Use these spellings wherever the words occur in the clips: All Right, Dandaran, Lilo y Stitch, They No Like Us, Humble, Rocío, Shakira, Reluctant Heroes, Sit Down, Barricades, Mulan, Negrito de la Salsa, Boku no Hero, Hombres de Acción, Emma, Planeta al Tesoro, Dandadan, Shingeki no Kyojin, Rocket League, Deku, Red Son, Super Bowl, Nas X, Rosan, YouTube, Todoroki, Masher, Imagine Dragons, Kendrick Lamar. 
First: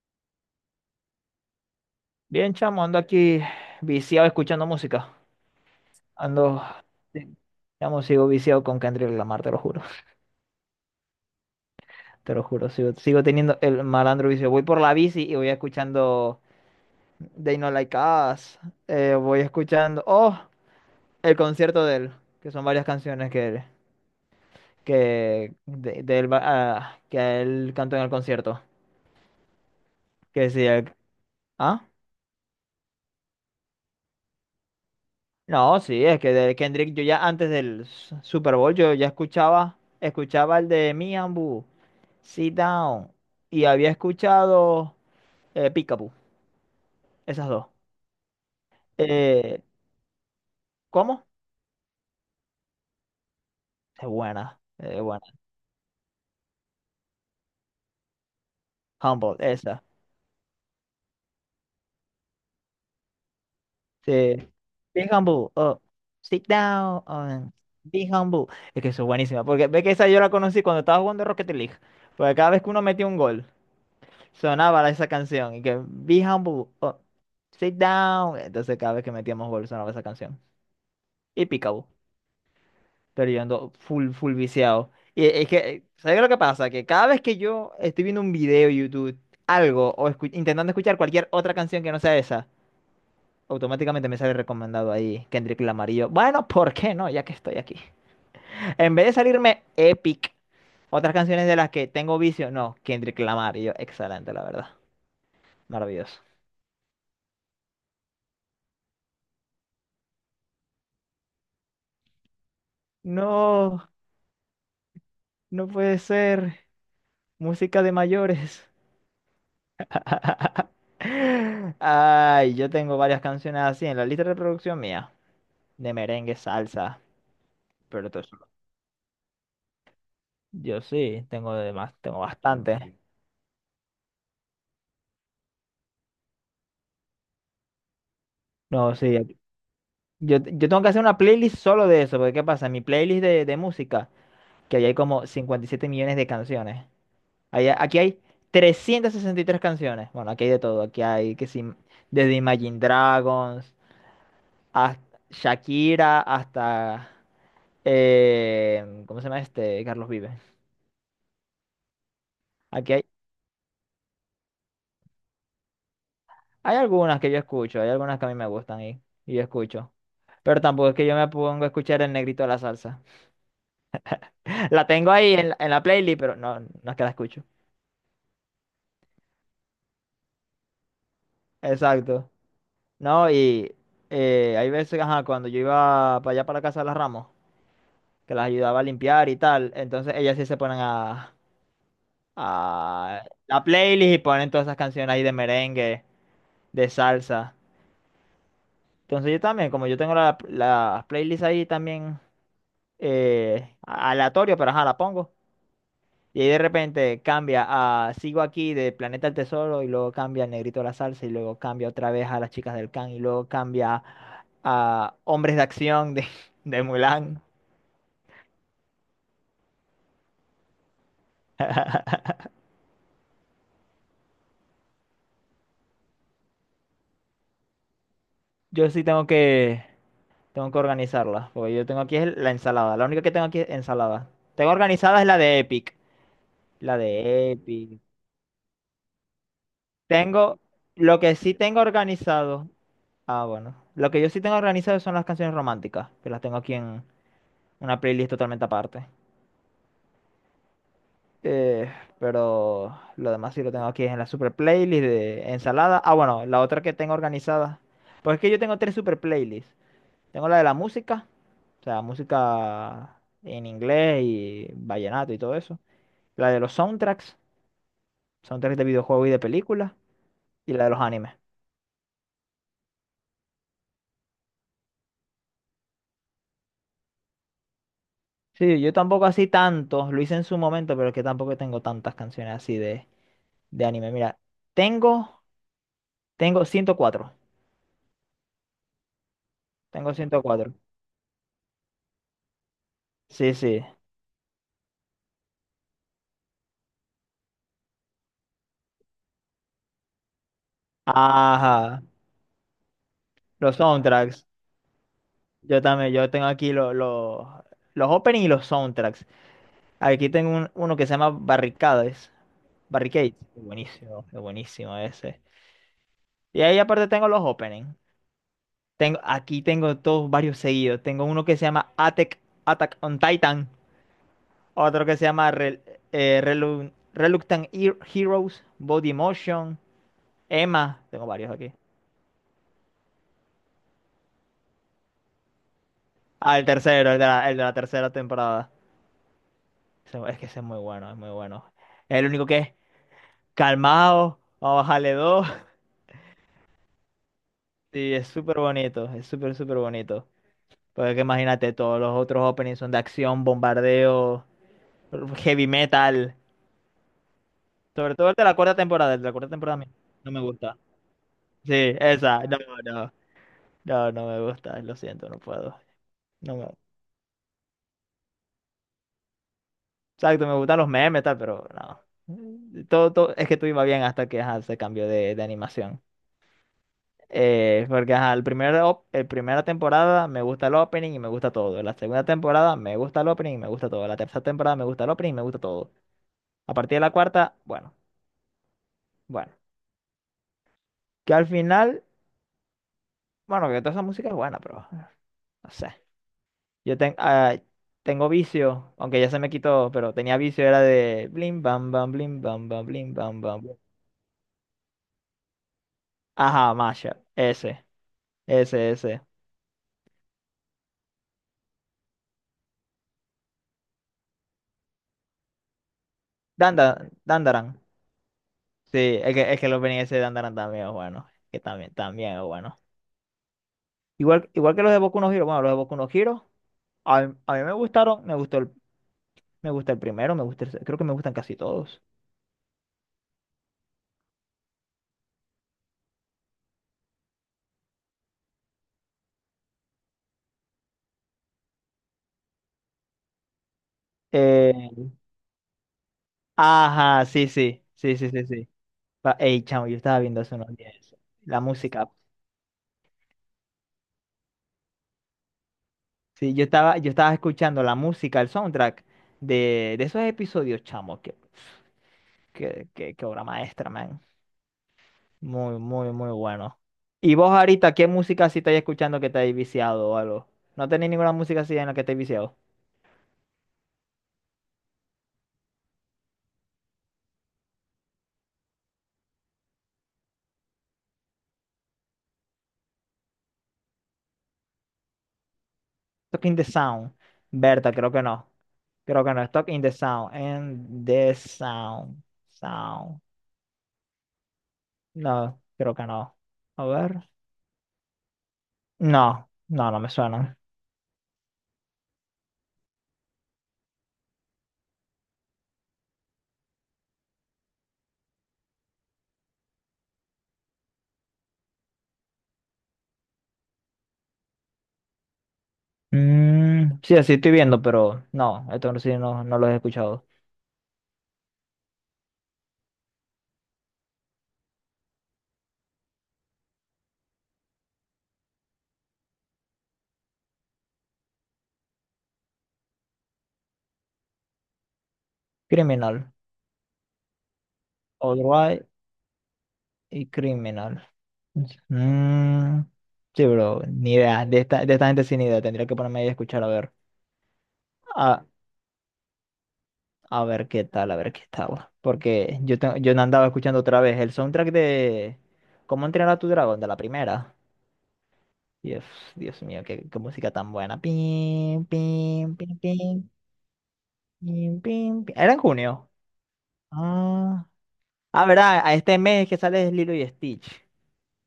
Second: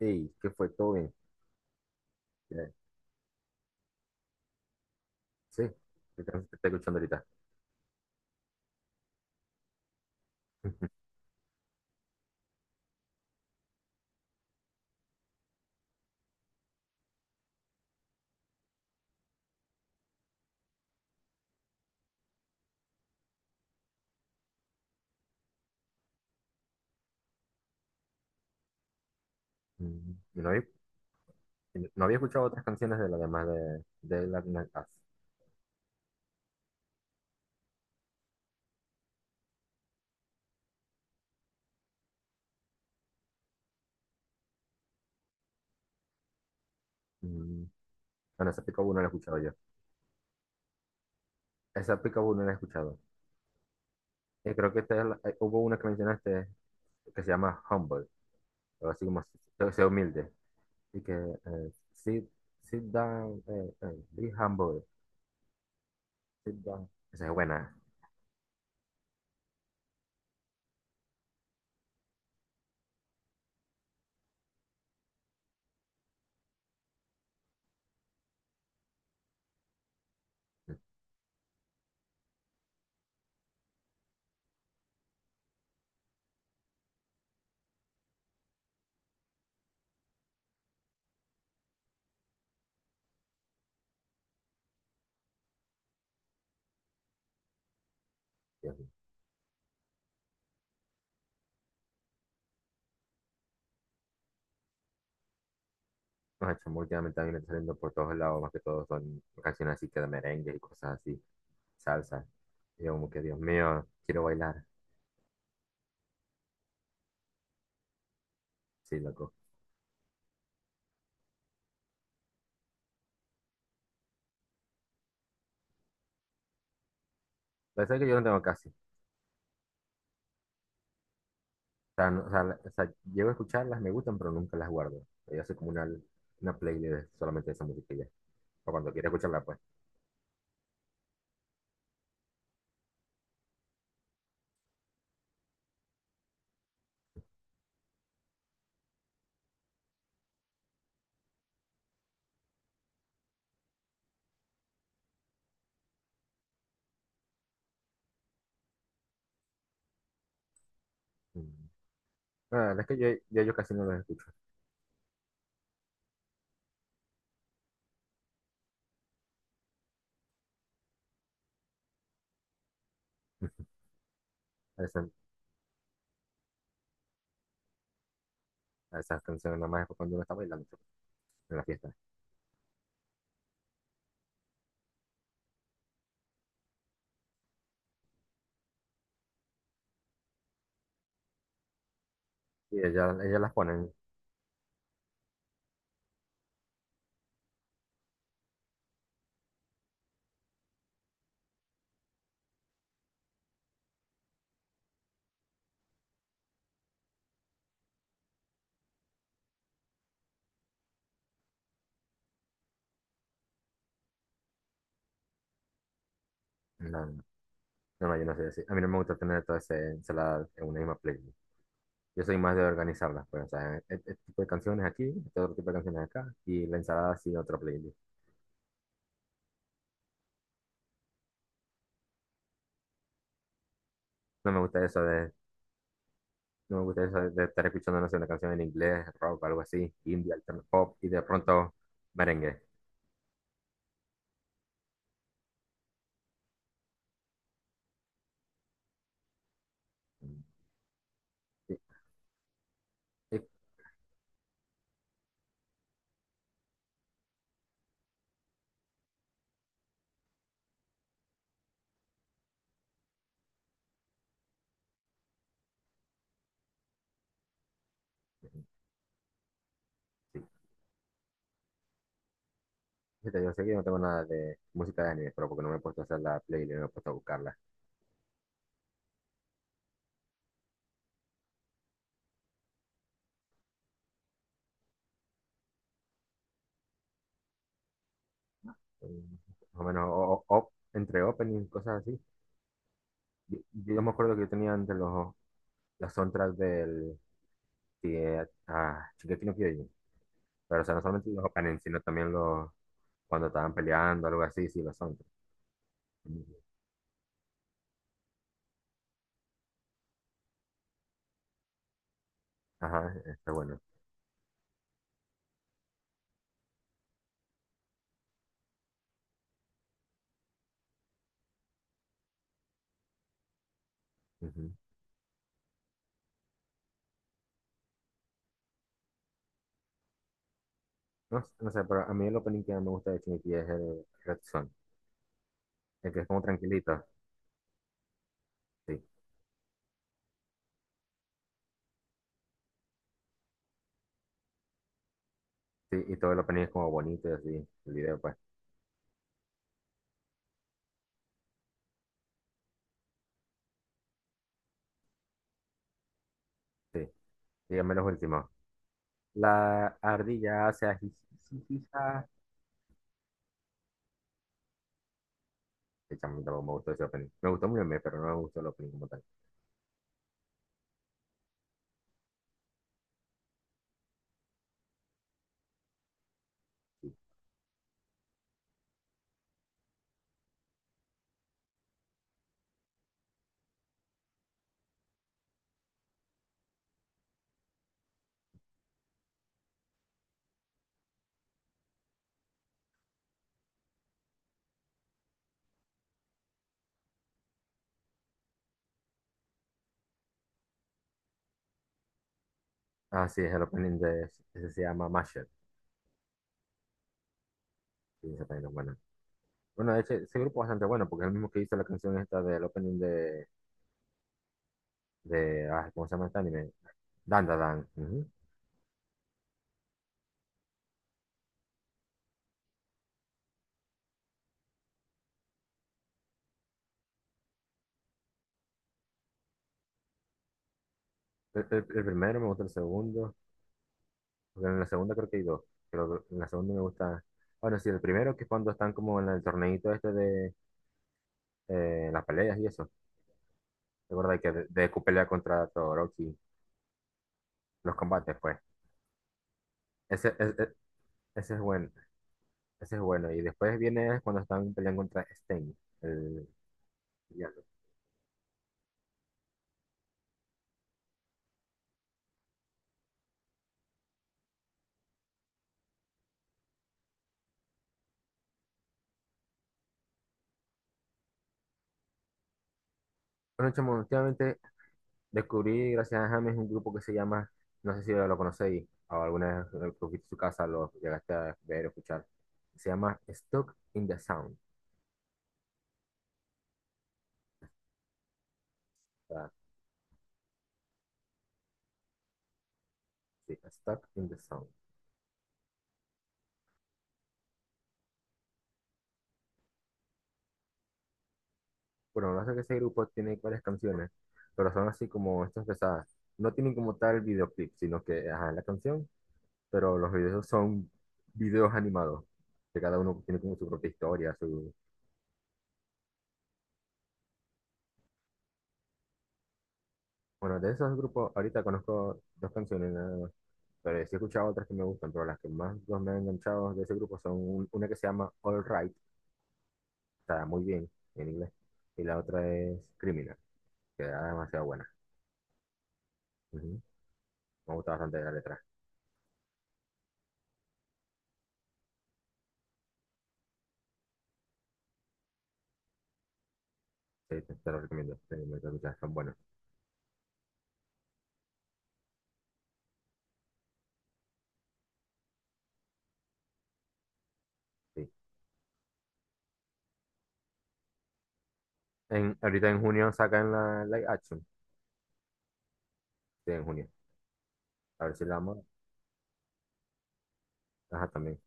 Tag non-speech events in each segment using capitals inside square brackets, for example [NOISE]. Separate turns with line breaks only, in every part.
Sí, que fue todo bien.
Bien,
Eh,
chamo, ando aquí viciado escuchando música.
Sí, qué canción que
Ando,
estoy escuchando ahorita.
sí, chamo, sigo viciado con Kendrick Lamar, te lo juro.
[LAUGHS]
Te lo juro, sigo teniendo el malandro vicio. Voy por la bici y voy escuchando They No Like Us. Voy escuchando, oh, el concierto de él, que son varias canciones que él, que, de él va- ah, que él cantó en el concierto.
Mm, y
Que
No había,
sí, el-
y
¿ah?
no había escuchado otras canciones de la demás de la Nas X.
No, sí, es que de Kendrick yo ya antes del S- Super Bowl yo ya escuchaba, escuchaba el de Me and Boo. Sit Down. Y había escuchado Peekaboo, esas
Mm,
dos.
Bueno, esa Pica no la he escuchado yo.
Eh, ¿Cómo?
Esa Pica no la he escuchado.
Es
Y
buena,
creo que
es buena.
hubo una que mencionaste que se llama Humble, o así como
Humble, esa.
sea humilde. Y que sit down,
Sí.
be humble,
Be humble, oh, sit
sit down.
down,
Esa es
oh,
buena.
be humble. Es que eso es buenísima, porque ve que esa yo la conocí cuando estaba jugando Rocket League. Porque cada vez que uno metía un gol, sonaba esa canción. Y que be humble, oh, sit down. Entonces cada vez que metíamos gol sonaba esa canción. Y Peekaboo. Pero yo ando full, full viciado. Y es que, ¿sabes lo que pasa? Que cada vez que yo estoy viendo un video de YouTube, algo, o intentando escuchar cualquier otra canción que no sea esa, automáticamente me sale recomendado ahí Kendrick Lamar. Y yo, bueno, ¿por qué no? Ya que estoy aquí.
Dios mío.
En vez de salirme Epic, otras canciones de las que tengo vicio, no, Kendrick Lamar. Y yo, excelente, la verdad. Maravilloso.
Los hechos últimamente también me están saliendo por todos lados, más que todo son canciones así que de merengue y cosas así. Salsa. Y yo como que, Dios
No,
mío, quiero bailar.
no puede ser. Música de mayores.
Sí, loco.
[LAUGHS] Ay, yo tengo varias canciones así en la lista de reproducción mía, de merengue, salsa,
Pero es que
pero
yo no
todo eso.
tengo casi. O
Yo sí, tengo de más,
sea,
tengo
no- o sea, la- o sea,
bastante.
llego a escucharlas, me gustan, pero nunca las guardo. Yo soy como Una playlist solamente de esa música y ya. O cuando
No,
quiero
sí,
escucharla, pues.
yo tengo que hacer una playlist solo de eso, porque ¿qué pasa? Mi playlist de música, que ahí hay como 57 millones de canciones. Aquí hay 363 canciones. Bueno, aquí hay de todo, aquí hay que sí, desde Imagine Dragons, hasta Shakira, hasta, ¿cómo se llama este? Carlos Vives.
Mm. No, la verdad es
Aquí
que
hay,
yo casi no las escucho.
hay algunas que yo escucho, hay algunas que a mí me gustan y yo escucho. Pero tampoco es que yo me pongo a escuchar el negrito de la salsa.
[LAUGHS]
[LAUGHS]
A
La
esas,
tengo ahí en la playlist, pero no, no es que la escucho.
a esas canciones nada más es cuando uno está bailando pues, en la fiesta.
Exacto. No, y hay veces, ajá, cuando yo iba para allá para la casa de las Ramos, que las ayudaba a limpiar y tal, entonces ellas sí se ponen
Y ellas,
a
ellas las
la
ponen.
playlist y ponen todas esas canciones ahí de merengue, de salsa. Entonces yo también, como yo tengo la playlist ahí también aleatorio, pero ajá, la pongo. Y ahí de repente cambia a sigo aquí de Planeta al Tesoro y luego cambia al Negrito de la Salsa y luego cambia otra vez a las chicas del Can y luego cambia a Hombres de Acción de, [LAUGHS] de
No, no,
Mulan.
no, yo no sé decir. A mí no me gusta tener toda esa ensalada en una misma playlist. Yo soy más de organizarlas, pues, o sea, este tipo de canciones aquí, este otro tipo de canciones acá, y la ensalada sí, otra playlist.
Yo sí tengo que, Tengo que organizarla, porque yo tengo aquí es la ensalada. La única que tengo aquí es ensalada.
No me
Tengo
gusta eso
organizada es
de,
la de Epic.
No me
La
gusta eso de
de
estar
Epic.
escuchando, no sé, una canción en inglés, rock, algo así, indie,
Tengo,
alterno pop, y
lo
de
que sí
pronto
tengo
merengue.
organizado. Ah, bueno. Lo que yo sí tengo organizado son las canciones románticas, que las tengo aquí en una playlist totalmente aparte.
Sí,
Eh, pero lo
sí,
demás sí lo tengo aquí en la super playlist de ensalada. Ah, bueno, la otra que tengo organizada. Pues es que yo tengo tres super playlists. Tengo la de la música, o sea, música en inglés y vallenato y todo eso. La de los soundtracks,
sí.
Soundtracks de videojuegos y de películas. Y la de los animes.
Fíjate, yo sé que yo no tengo nada de música de anime, pero porque no me he puesto a hacer la playlist, no me he puesto a buscarla.
Sí, yo tampoco así tanto. Lo hice en su momento, pero es que tampoco tengo tantas canciones así de anime. Mira, tengo, tengo 104.
Mm, más o menos,
Tengo ciento cuatro.
entre opening, cosas así.
Sí,
Yo,
sí.
yo me acuerdo que yo tenía entre las soundtracks del Shingeki no Kyojin. Pero, o sea, no solamente los openings, sino
Ajá.
también los cuando estaban
Los
peleando, algo
soundtracks.
así, sí, lo son.
Yo también, yo tengo aquí los openings y los soundtracks. Aquí tengo uno que se llama Barricades.
Ajá,
Barricades.
está bueno.
Es buenísimo ese. Y ahí aparte tengo los openings. Tengo, aquí tengo todos varios seguidos. Tengo uno que se llama Attack, Attack on Titan.
Ujú.
Otro que se llama Reluctant Heroes, Body Motion, Emma. Tengo
No,
varios
no
aquí.
sé, pero a mí el opening que más me gusta de Shingeki es el Red Son, el que es como
Ah, el
tranquilito,
tercero, el de la tercera temporada.
sí,
Ese- Es que ese es muy bueno, es muy bueno. Es el único que es calmado, vamos a bajarle dos. [LAUGHS]
sí, y todo el opening es como bonito y así, el
Sí,
video,
es
pues,
súper bonito, es súper, súper bonito. Porque que imagínate, todos los otros openings son de acción, bombardeo, heavy metal.
sí. Dígame los
Sobre todo el de
últimos.
la cuarta temporada, el de la cuarta temporada a mí
La
no me
ardilla
gusta.
se
Sí,
ajijijija.
esa, no, no, no, no me gusta, lo siento, no puedo.
Sí, chamo,
No me...
me gustó ese opening. Me gustó muy bien, pero no me gustó el opening como tal.
Exacto, me gustan los memes, tal, pero no. Todo, todo, es que todo iba bien hasta que ajá, se cambió de animación. Porque ajá, el primera temporada me gusta el opening y me gusta todo. La segunda temporada me gusta el opening y me gusta todo. La tercera temporada me gusta el opening y me gusta todo. A partir de la cuarta, bueno, bueno. Que al final, bueno, que toda esa música es buena, pero no sé. Yo ten- ah, Tengo vicio, aunque ya se me quitó, pero tenía vicio, era de blim bam bam, blim bam bam, blim
Ah,
bam
sí, es
bam,
el
blim.
opening ese se llama Masher,
Ajá, mashup.
sí, ese opening es bueno.
Ese.
Bueno, de hecho, ese grupo es bastante bueno porque es el mismo que hizo la canción esta del opening de ¿cómo se llama este anime?
Danda, Dandaran.
Dandadan. Ujú.
Sí, es que el opening ese de Dandaran también es bueno. Que también, también es bueno. Igual, igual que los de Boku no Hero, bueno, los de Boku no Hero, a mí me gustaron, me gusta el primero, me gusta el, se- creo que me gustan casi todos.
El primero me gusta el segundo, porque en la segunda creo que hay dos, pero en la segunda me gusta, bueno, sí, el primero que es cuando están como en el torneito este de las peleas y eso, ¿te acuerdas? De Deku
Eh,
pelea contra Todoroki,
ajá, sí, sí,
los
sí, sí,
combates,
sí,
pues.
sí. Pa- Ey, chamo, yo estaba
Ese,
viendo hace
es- es-
unos días eso,
Ese, es
la
bueno,
música.
ese es bueno. Y después viene cuando están peleando contra Stain, el
Sí, yo estaba
villano.
escuchando la música, el soundtrack de esos episodios, chamo, que obra maestra, man. Muy, muy, muy bueno. ¿Y vos ahorita qué música sí estáis escuchando que te hayas viciado o algo? ¿No tenéis ninguna música así en la que te hayas viciado?
Bueno, chamo, últimamente descubrí, gracias a James, un grupo que se llama, no sé si lo conocéis o alguna vez que fuiste su casa lo llegaste a ver o escuchar. Se llama Stuck in the Sound.
Stuck in the Sound. Berta, creo que no. Creo
o
que no.
sea,
Stuck in the Sound. En the Sound. Sound.
sí, Stuck in the Sound.
No, creo que no. A ver. No, no, no me suena.
Bueno, lo que pasa es que ese grupo tiene varias canciones, pero son así como estas pesadas. No tienen como tal videoclip, sino que, ajá, la canción, pero los videos son videos animados, que cada uno tiene como su propia historia, su...
Mm, sí, así estoy viendo, pero no, esto sí no, no lo he escuchado.
Bueno, de esos grupos, ahorita conozco dos canciones, nada. Pero sí he escuchado otras que me gustan, pero las que más los me han enganchado de ese grupo son una que se llama All Right, está muy bien en inglés, y la otra es Criminal, que era demasiado buena.
Criminal.
Ujú. Me gusta bastante la
All
letra,
Right y Criminal. Mm, sí, bro, ni idea. De esta gente sin idea. Tendría que ponerme ahí a escuchar a ver.
sí, te lo
Ah,
recomiendo escuchar, son buenos.
a ver qué tal, a ver qué tal. Porque yo, te- yo no andaba escuchando otra vez el soundtrack de ¿Cómo entrenar a tu dragón? De la primera.
Sí.
Dios, Dios mío, qué música tan buena. Pim,
En,
pim,
ahorita
pim,
en junio
pim,
sacan la live action,
pim, pim, pim. Era en junio.
sí, en junio,
Ah,
a ver si la
ah,
vamos,
verdad, a este mes que sale es Lilo y Stitch.
a- ajá, también.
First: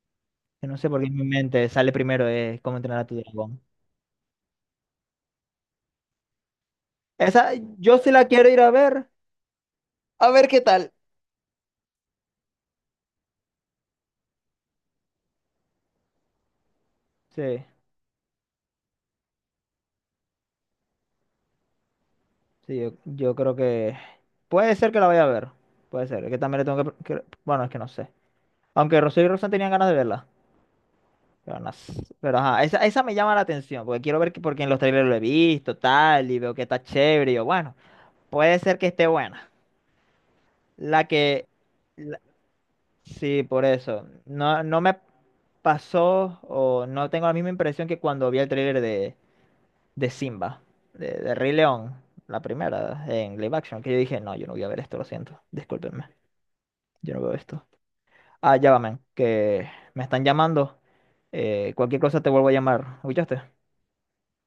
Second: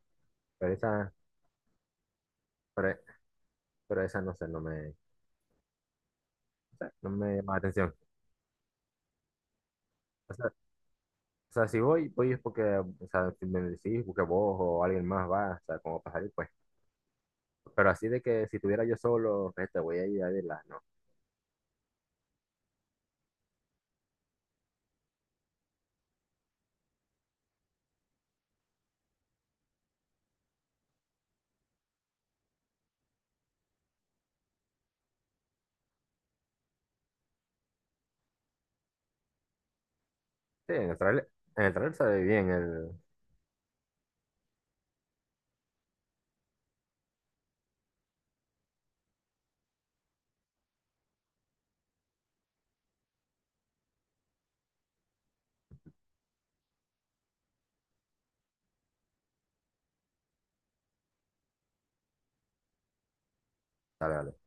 Que
Pero
no sé por qué
esa,
en mi mente sale primero es ¿Cómo
pero,
entrenar a tu dragón?
pero esa no sé, no me, o sea, no me llama
Esa,
la atención.
yo sí la quiero ir a ver. A
O sea,
ver qué tal.
o sea, si voy, voy es porque, o sea, si me decís, porque vos o alguien más va, o sea, como para salir, pues.
Sí.
Pero así de que si tuviera yo solo, este, voy a ir a verla, no.
Sí, yo creo que puede ser que la vaya a ver. Puede ser. Es que también le tengo que- Bueno, es que no sé. Aunque Rocío y Rosan tenían ganas de verla. Pero, no sé. Pero, ajá, esa me llama la atención. Porque quiero ver que, porque en los trailers lo he visto, tal, y veo que está chévere. Y yo, bueno, puede ser que esté buena.
Sí,
La que.
en el trailer se
La-
ve bien el...
sí, por eso. No, no me pasó o no tengo la misma impresión que cuando vi el trailer de Simba, de Rey León, la primera, en live action, que yo dije, no, yo no voy a ver esto, lo siento, discúlpenme. Yo no veo esto. Ah, ya va, men, que me están llamando. Cualquier cosa te vuelvo a llamar. ¿Escuchaste?
Dale, dale.